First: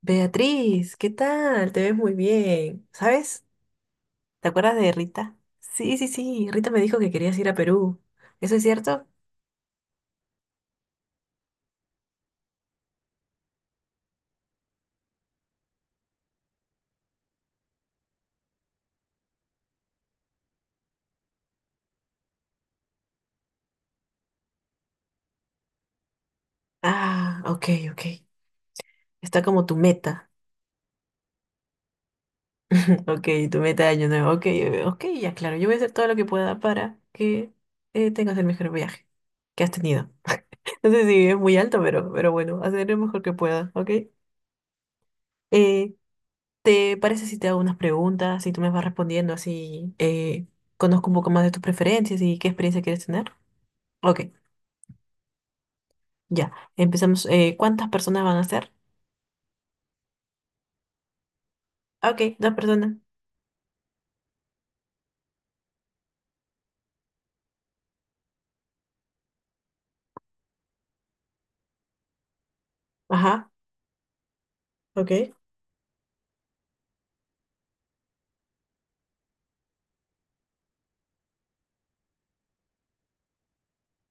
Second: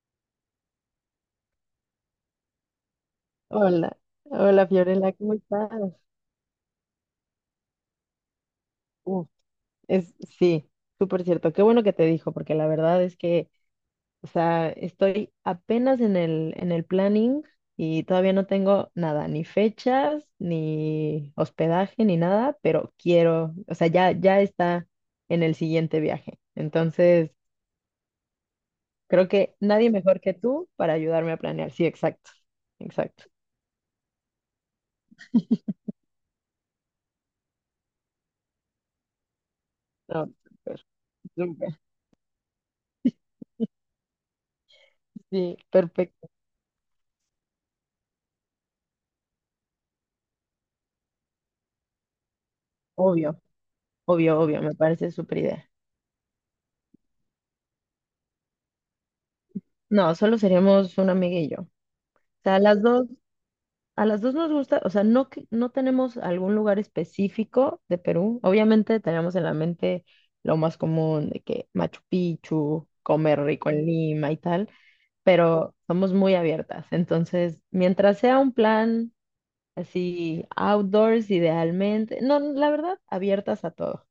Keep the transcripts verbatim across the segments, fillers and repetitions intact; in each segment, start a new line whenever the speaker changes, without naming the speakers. Beatriz, ¿qué tal? Te ves muy bien. ¿Sabes?
Hola,
¿Te
hola
acuerdas de
Fiorella, ¿cómo
Rita?
estás?
Sí, sí, sí. Rita me dijo que querías ir a Perú. ¿Eso es cierto?
Uf, es, sí, súper cierto. Qué bueno que te dijo, porque la verdad es que, o sea, estoy apenas en el, en el planning y todavía no tengo nada, ni fechas, ni hospedaje, ni nada, pero quiero, o sea, ya, ya está en el siguiente viaje. Entonces,
Ah, ok, ok.
creo
Está
que
como tu
nadie mejor
meta.
que tú para ayudarme a planear. Sí, exacto, exacto.
Ok, tu meta de año nuevo. Ok, eh, ok, ya claro. Yo voy a hacer todo lo que pueda para que eh, tengas el mejor viaje que has tenido.
No, súper,
No sé si es muy
súper,
alto, pero, pero bueno, hacer lo mejor que pueda, ¿ok?
sí,
Eh,
perfecto.
¿te parece si te hago unas preguntas y tú me vas respondiendo así? eh, conozco un poco más de tus preferencias y qué experiencia quieres tener.
Obvio,
Ok,
obvio, obvio, me parece súper idea.
ya. Empezamos. eh, ¿cuántas personas van a ser?
No, solo seríamos una amiga y yo. O
Ok, dos
sea, a las
personas.
dos, a las dos nos gusta, o sea, no, que- no tenemos algún lugar específico de Perú. Obviamente tenemos en la mente lo más común de que Machu Picchu, comer
Ajá,
rico en Lima y tal,
ok.
pero somos muy abiertas. Entonces, mientras sea un plan así, outdoors idealmente, no, la verdad, abiertas a todo.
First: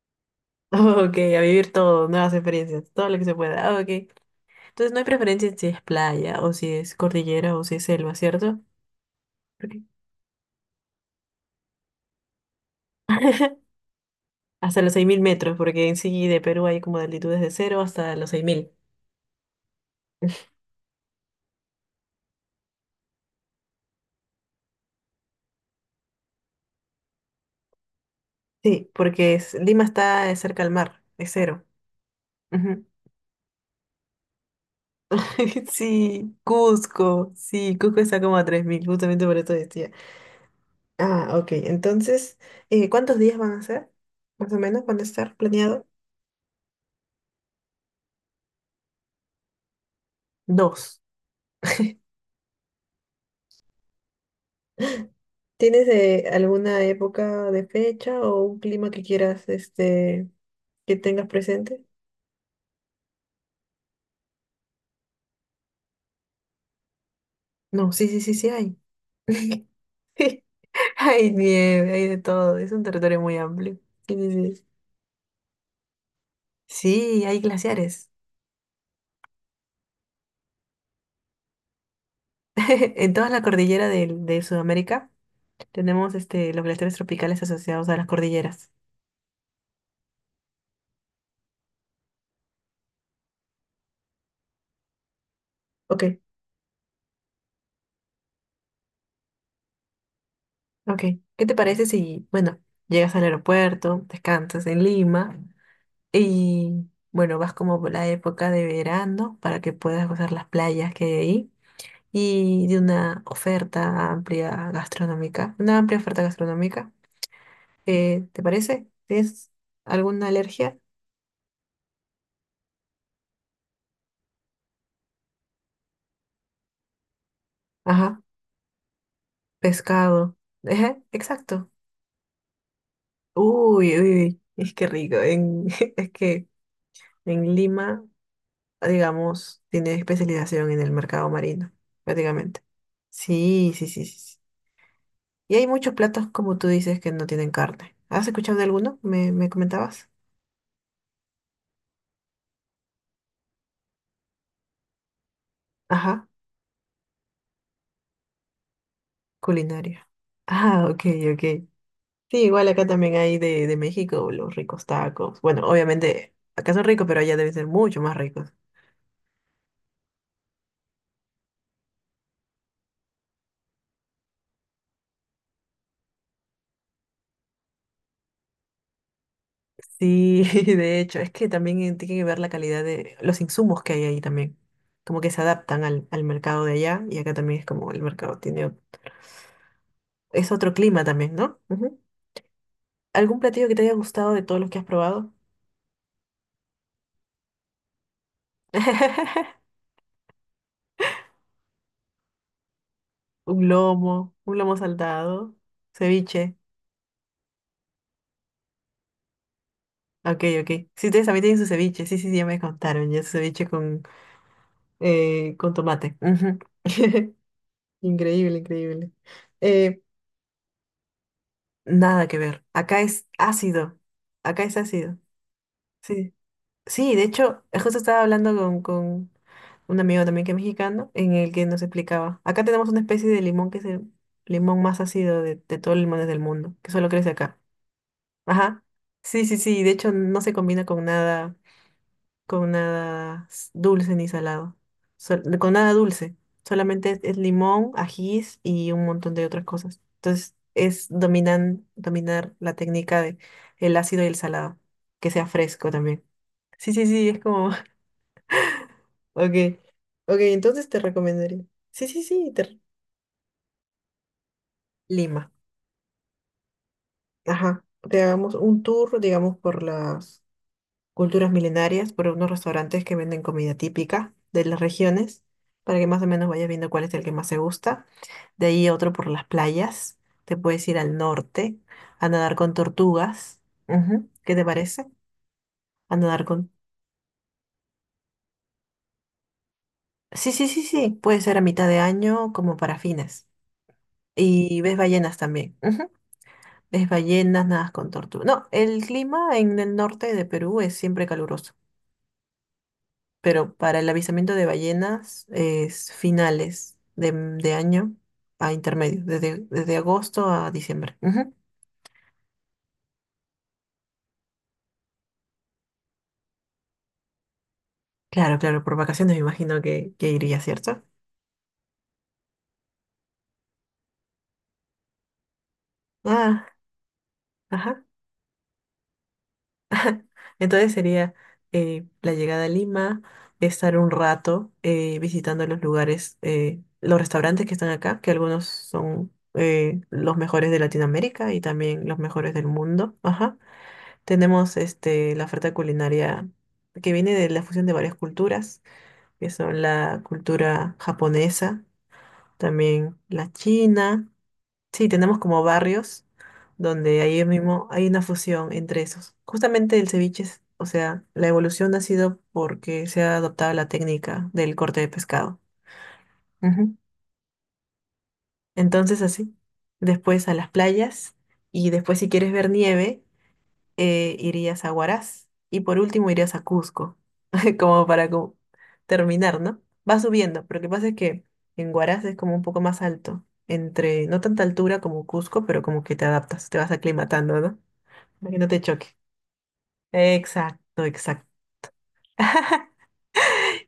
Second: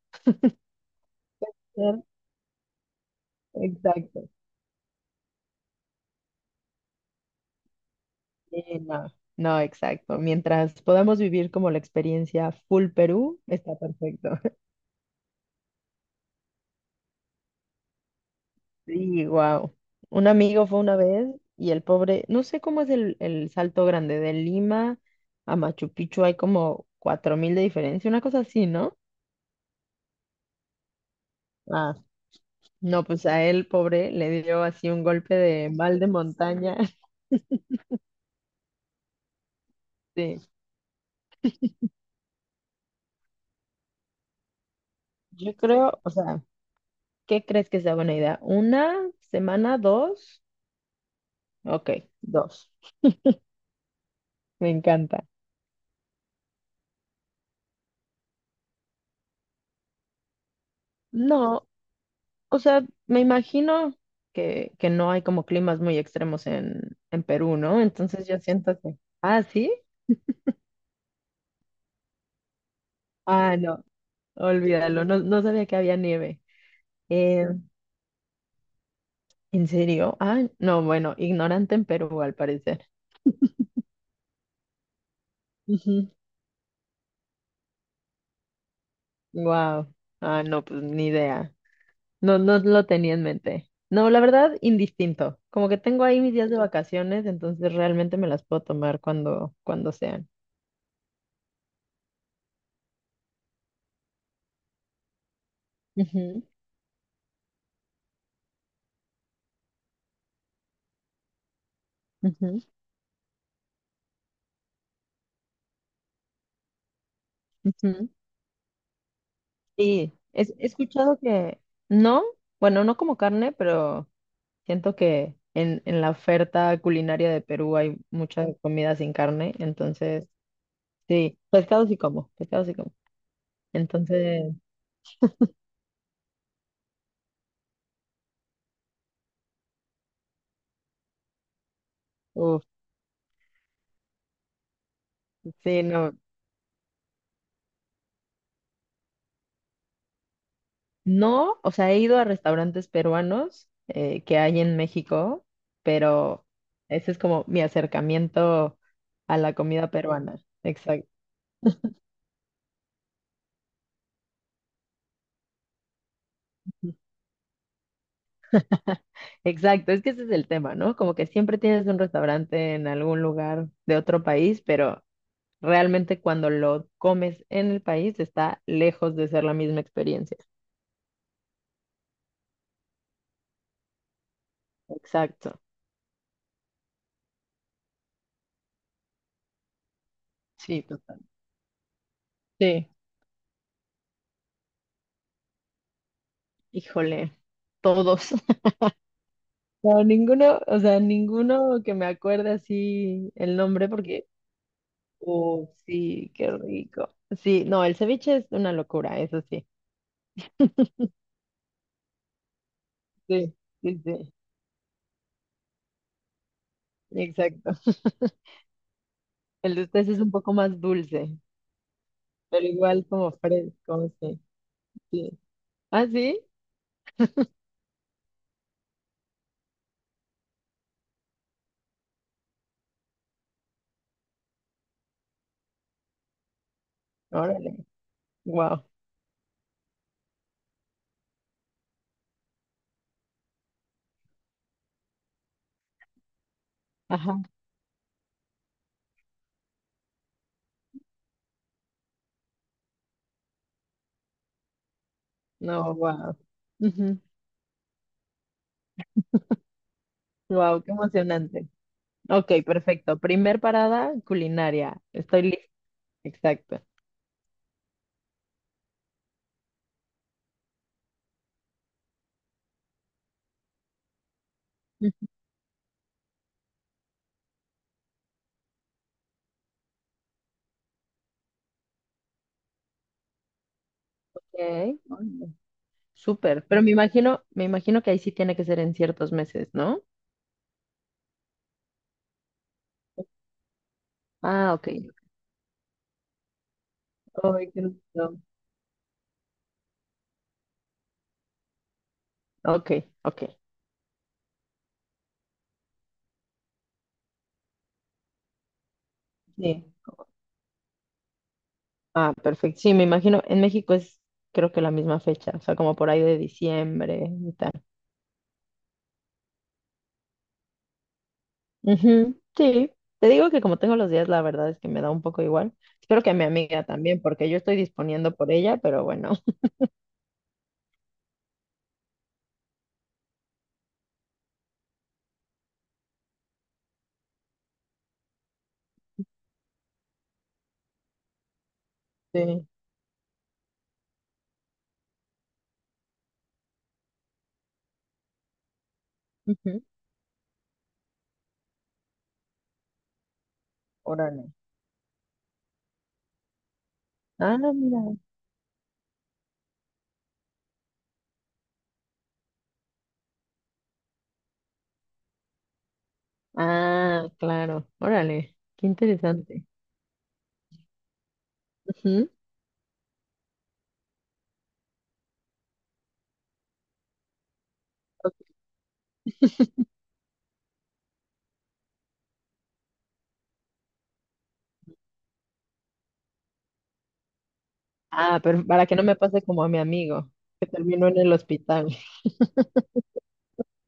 Ok, a vivir
Ser-
todo, nuevas experiencias, todo lo que se pueda. Ah, ok.
Exacto.
Entonces no hay preferencia si es playa o si es cordillera o si es selva, ¿cierto?
Sí, no, no,
Ok.
exacto. Mientras podamos vivir como la experiencia full Perú, está perfecto.
Hasta los seis mil metros, porque en sí de Perú hay como de altitudes de cero hasta los seis mil.
Sí, wow. Un amigo fue una vez y el pobre, no sé cómo es el, el salto grande de Lima a Machu Picchu, hay como cuatro mil de diferencia, una cosa así,
Sí,
¿no?
porque es- Lima está eh, cerca al mar, es cero.
Ah,
Ujú.
no, pues a él, pobre, le dio así un golpe de mal de
Sí,
montaña.
Cusco, sí, Cusco está como a tres mil, justamente por esto decía.
Sí,
Ah, ok. Entonces, eh, ¿cuántos días van a ser? Más o menos, ¿van a estar
yo
planeado?
creo, o sea, ¿qué crees que sea buena idea? ¿Una semana, dos?
Dos.
Ok, dos. Me encanta.
¿Tienes eh, alguna época de fecha o un clima que quieras, este, que tengas
No,
presente?
o sea, me imagino que, que no hay como climas muy extremos en, en Perú, ¿no?
No, sí, sí,
Entonces
sí,
yo
sí hay.
siento que. Ah, ¿sí?
Sí, Hay nieve, hay de todo. Es un territorio muy
Ah,
amplio.
no,
Sí, sí, sí.
olvídalo, no, no sabía que había nieve.
Sí, hay
Eh,
glaciares.
¿En serio? Ah, no, bueno, ignorante en Perú al parecer.
En toda la cordillera del- de, Sudamérica tenemos este, los glaciares tropicales asociados a las cordilleras.
Wow. Ah, no, pues ni idea. No, no lo tenía en mente. No, la verdad, indistinto. Como que
Ok.
tengo ahí mis días de vacaciones, entonces realmente me las puedo tomar cuando, cuando sean.
Ok, ¿qué te parece si, bueno, llegas al aeropuerto, descansas en Lima
Ujú,
y, bueno, vas como por la época de verano para que puedas gozar las playas que hay ahí
ujú,
y de una oferta amplia gastronómica, una amplia oferta gastronómica?
ujú.
Eh, ¿te parece? ¿Tienes
Sí,
alguna
es- he
alergia?
escuchado que no, bueno, no como carne, pero siento que en, en la oferta culinaria de Perú hay
Ajá,
mucha comida sin carne, entonces,
pescado. Ajá,
sí,
exacto.
pescado sí como, pescado sí como.
Uy, uy, uy,
Entonces,
es que rico. En, es que en Lima digamos, tiene especialización en el mercado marino, prácticamente.
uf,
Sí, sí, sí, sí. sí. Y hay
sí,
muchos
no,
platos, como tú dices, que no tienen carne. ¿Has escuchado de alguno? ¿Me, me comentabas?
no, o sea, he ido a restaurantes peruanos eh, que hay en México,
Ajá,
pero ese es como mi acercamiento a la comida
culinaria.
peruana,
Ah, ok,
exacto.
ok. Sí, igual acá también hay de, de México los ricos tacos. Bueno, obviamente acá son ricos, pero allá deben ser mucho más ricos.
Exacto, es que ese es el tema, ¿no? Como que siempre tienes un restaurante en algún lugar de otro país, pero realmente cuando lo comes en el país está lejos de ser la misma experiencia.
Sí, de hecho, es que también eh, tiene que ver la calidad de los insumos que hay ahí también. Como que se
Exacto,
adaptan al, al mercado de allá y acá también es como el mercado tiene es otro
sí,
clima
total.
también, ¿no? Ujú.
Sí,
¿Algún platillo que te haya gustado de todos los que has probado?
híjole, todos. No, ninguno, o sea, ninguno que me acuerde así el
Un
nombre porque,
lomo, un lomo saltado,
oh, sí, qué
ceviche.
rico. Sí, no, el ceviche es una locura, eso sí.
Ok, ok. Sí, ustedes también tienen su ceviche. Sí, sí, sí, ya me contaron. Ya su
Sí,
ceviche
sí,
con,
sí,
eh, con tomate. Ujú.
exacto.
Increíble, increíble.
El de
Eh,
ustedes es un poco más dulce.
nada que ver.
Pero
Acá
igual
es
como Fred,
ácido.
como sí,
Acá es ácido.
sí. ¿Ah,
sí
sí?
Sí, de hecho, eh, justo estaba hablando con, con un amigo también que es mexicano, en el que nos explicaba. Acá tenemos una especie de limón que es el limón más ácido de, de todos los limones del mundo, que solo crece acá.
Órale, wow.
Ajá. Sí, sí, sí. De hecho, no se combina con nada, con nada s- dulce ni salado. Sol- con nada dulce. Solamente es,
Ajá,
es limón, ajís y un montón de otras cosas. Entonces, es dominan, dominar la técnica de el ácido y el salado, que sea fresco
no,
también.
wow.
Sí, sí, sí, es como. Ok, ok,
Wow,
entonces
qué
te recomendaría.
emocionante.
Sí, sí, sí,
Ok,
te-
perfecto. Primer parada, culinaria. Estoy
Lima.
lista. Exacto.
Ajá. Te hagamos un tour, digamos, por las culturas milenarias, por unos restaurantes que venden comida típica de las
Ok,
regiones, para que más o menos vayas viendo cuál es el que más te gusta. De ahí otro por las playas. Te puedes ir al norte a nadar con tortugas. Ujú, ¿qué te parece?
órale,
A nadar
súper.
con...
Pero me imagino, me imagino que ahí sí tiene que ser en ciertos meses, ¿no?
Sí, sí, sí, sí. Puede ser a mitad de año como para fines.
Ah,
Y
ok.
ves ballenas también. Es ballenas,
Ay, qué
nadas con
lindo.
tortuga. No, el clima en el norte de Perú es siempre caluroso,
Ok, ok.
pero para el avistamiento de ballenas es finales de, de año a intermedio, desde,
Sí.
desde agosto a diciembre. Ujú.
Ah, perfecto. Sí, me imagino, en México es creo que la misma fecha, o sea, como por ahí de diciembre, mitad.
Claro, claro, por vacaciones me imagino que, que, iría, ¿cierto?
Ujú, sí, te digo que como tengo los días, la verdad es que me da un poco igual. Espero que a mi
Ah,
amiga también, porque yo estoy
ajá.
disponiendo por ella, pero bueno.
Entonces sería eh, la llegada a Lima, estar un rato eh, visitando los lugares, eh, los restaurantes que están acá, que algunos son eh, los mejores de Latinoamérica y también los mejores del
Sí.
mundo. Ajá. Tenemos este, la oferta culinaria que viene de la fusión de varias culturas, que son
Ujú,
la cultura japonesa, también la china.
órale.
Sí, tenemos como barrios donde ahí
Ah,
mismo hay
mira.
una fusión entre esos. Justamente el ceviche, es- o sea, la evolución ha sido porque se ha adoptado la técnica del corte de pescado. Ujú.
Ah, claro. Órale. Qué
Entonces así,
interesante.
después a las playas y después si
Ujú.
quieres ver nieve, eh, irías a Huaraz y por último irías a Cusco, como para
Ok.
como terminar, ¿no? Va subiendo, pero lo que pasa es que en Huaraz es como un poco más alto, entre no tanta altura como Cusco, pero como que te adaptas, te vas aclimatando, ¿no?
Ah,
Para que
pero
no te
para que no
choque.
me pase como a mi amigo, que
Exacto,
terminó en el
exacto.
hospital.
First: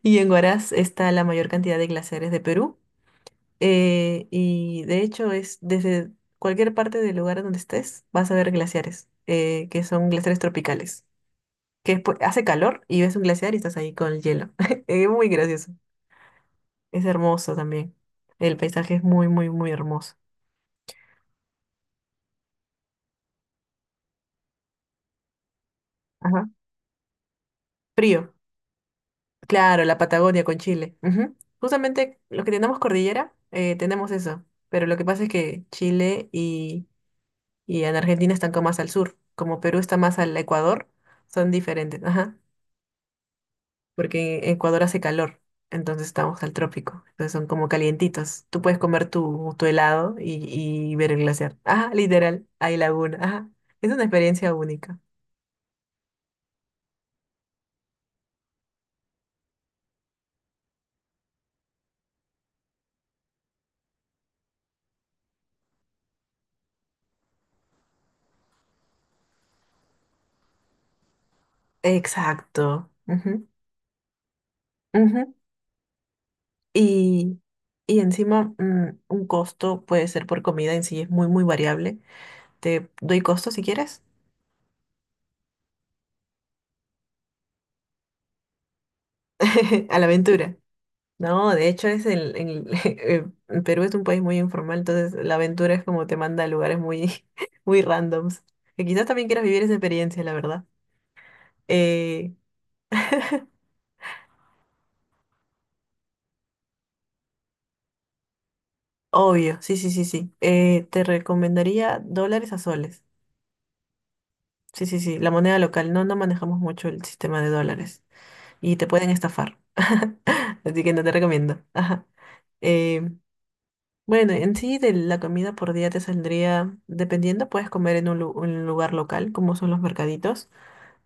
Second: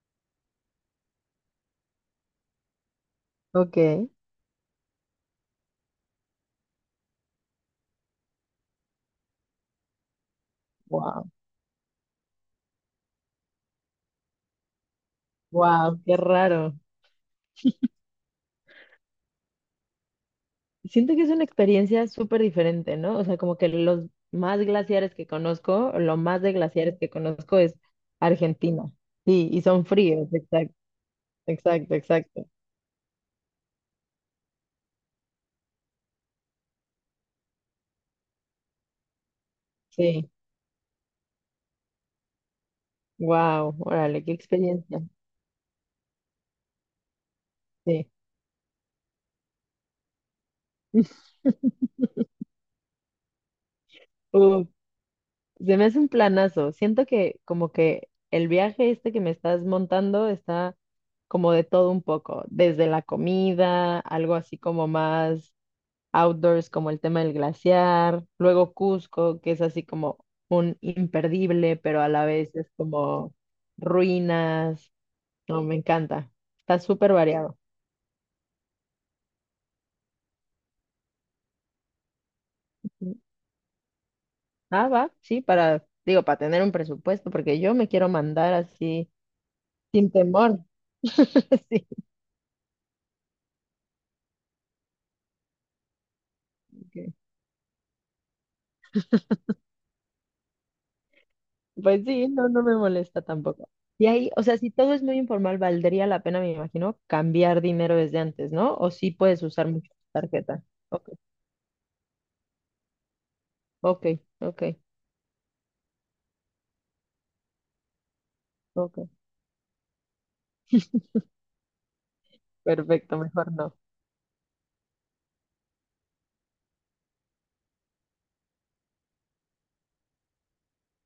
Y en Huaraz está la mayor cantidad de glaciares de Perú.
Ok.
eh, y de hecho es desde cualquier parte del lugar donde estés, vas a ver glaciares, eh, que son glaciares tropicales.
Wow.
Que después hace calor y ves un glaciar y estás ahí con el hielo. Es muy gracioso.
Wow, qué raro.
Es hermoso también. El paisaje es muy, muy, muy hermoso.
Siento que es una experiencia súper diferente, ¿no? O sea, como que los más glaciares que conozco, lo más
Ajá.
de glaciares que conozco es
Frío.
Argentina. Sí, y
Claro,
son
la
fríos,
Patagonia con
exacto,
Chile. Ujú.
exacto,
Justamente los
exacto.
que tenemos cordillera, eh, tenemos eso. Pero lo que pasa es que Chile y, y en Argentina están como más al sur. Como Perú está más
Sí,
al Ecuador, son diferentes. Ajá.
wow, órale, qué
Porque en Ecuador hace
experiencia.
calor, entonces estamos al trópico, entonces son como
Sí.
calientitos. Tú puedes comer tu, tu helado y, y ver el glaciar. Ajá, literal, hay laguna, ajá. Es una experiencia
Uh,
única.
se me hace un planazo. Siento que como que el viaje este que me estás montando está como de todo un poco, desde la comida, algo así como más outdoors como el tema del glaciar, luego Cusco, que es así como un imperdible, pero a la vez es
Exacto.
como
Ujú,
ruinas.
ujú.
No, me encanta. Está súper
Y,
variado.
y encima, mm, un costo puede ser por comida en sí, es muy, muy variable. Te doy costo si quieres.
Ah, va, sí, para, digo, para tener un presupuesto, porque yo me quiero mandar así
A la
sin
aventura.
temor.
No, de hecho
Sí,
es el, el- el Perú es un país muy informal, entonces la aventura es como te manda a lugares muy,
ok.
muy randoms. Que quizás también quieras vivir esa experiencia, la verdad.
Pues sí,
Eh,
no, no me molesta tampoco. Y ahí, o sea, si todo es muy informal, valdría la pena, me imagino, cambiar dinero desde antes, ¿no? O sí puedes
obvio,
usar
sí, sí,
mucho
sí,
tu
sí.
tarjeta.
Eh, te
Ok,
recomendaría dólares a soles.
ok, ok.
Sí, sí, sí, la moneda local. No, no manejamos mucho el sistema de dólares y te
Ok,
pueden estafar. Así que no te recomiendo. Ajá. Eh,
perfecto, mejor no.
bueno, en sí de la comida por día te saldría, dependiendo, puedes comer en un, lu- un lugar local, como son los mercaditos.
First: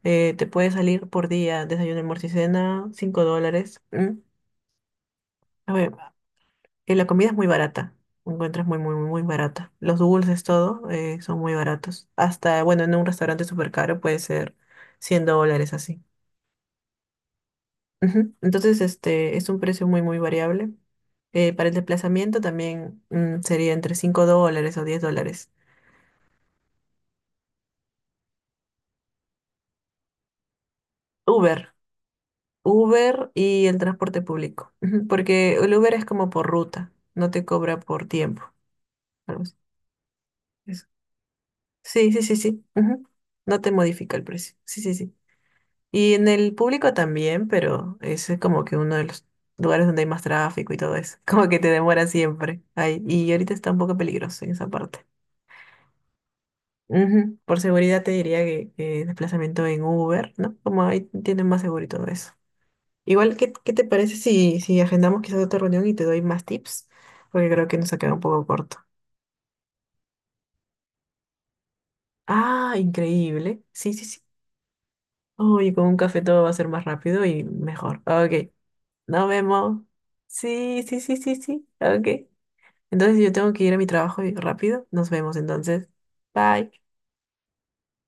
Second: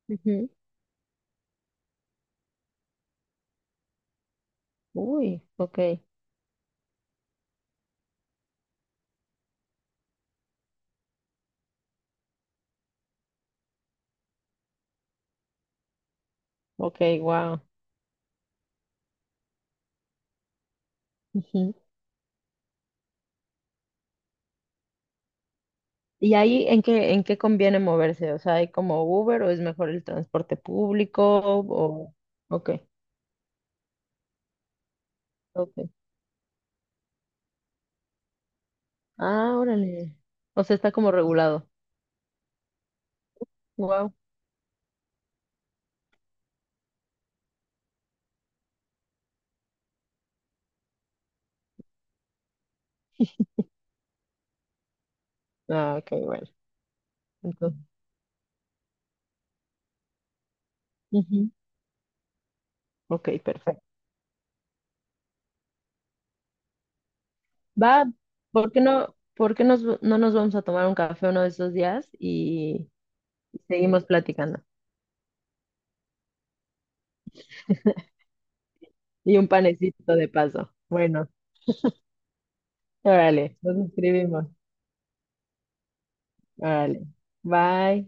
eh, te
Ujú.
puede salir por día, desayuno, almuerzo y cena, cinco dólares. ¿M?
Uy,
A
ok,
ver, eh, la comida es muy barata. Encuentras muy, muy, muy, muy barata. Los dulces, todo, eh, son muy baratos. Hasta, bueno, en un restaurante súper caro puede ser cien dólares así.
ok, wow.
Ujú. Entonces, este es un precio muy, muy variable. Eh, para el desplazamiento también mm, sería entre cinco dólares o diez dólares.
¿Y ahí en qué, en qué conviene moverse? O sea, ¿hay como Uber o es mejor el transporte público?
Uber,
O... Ok,
Uber y el transporte público. Ujú, porque el
ok.
Uber es como por ruta, no te cobra por tiempo. Algo
Ah, órale. O sea,
así.
está como regulado.
Sí, sí, sí, sí. Ujú. No te
Wow.
modifica el precio. Sí, sí, sí. Y en el público también, pero ese es como que uno de los lugares donde hay más tráfico y todo eso. Como que te demora siempre. Ay, y ahorita está un poco peligroso en esa parte.
Ah, ok, bueno.
Ujú. Por
Entonces,
seguridad te diría que, que, desplazamiento en Uber, ¿no? Como ahí tienen
ujú.
más seguro y todo eso.
Ok,
Igual, ¿qué, qué te
perfecto.
parece si, si agendamos quizás otra reunión y te doy más tips? Porque creo que nos ha
Va,
quedado un poco
¿por
corto.
qué no, por qué nos- no nos vamos a tomar un café uno de esos días
Ah,
y
increíble. Sí, sí,
seguimos
sí.
platicando?
Uy, con un café todo va a ser más rápido y mejor. Ok, nos
Y un
vemos.
panecito de paso.
Sí, sí, sí,
Bueno.
sí, sí. Ok. Entonces yo tengo
Órale,
que ir a
nos
mi trabajo y-
escribimos.
rápido. Nos vemos entonces. Bye.
Órale. Bye.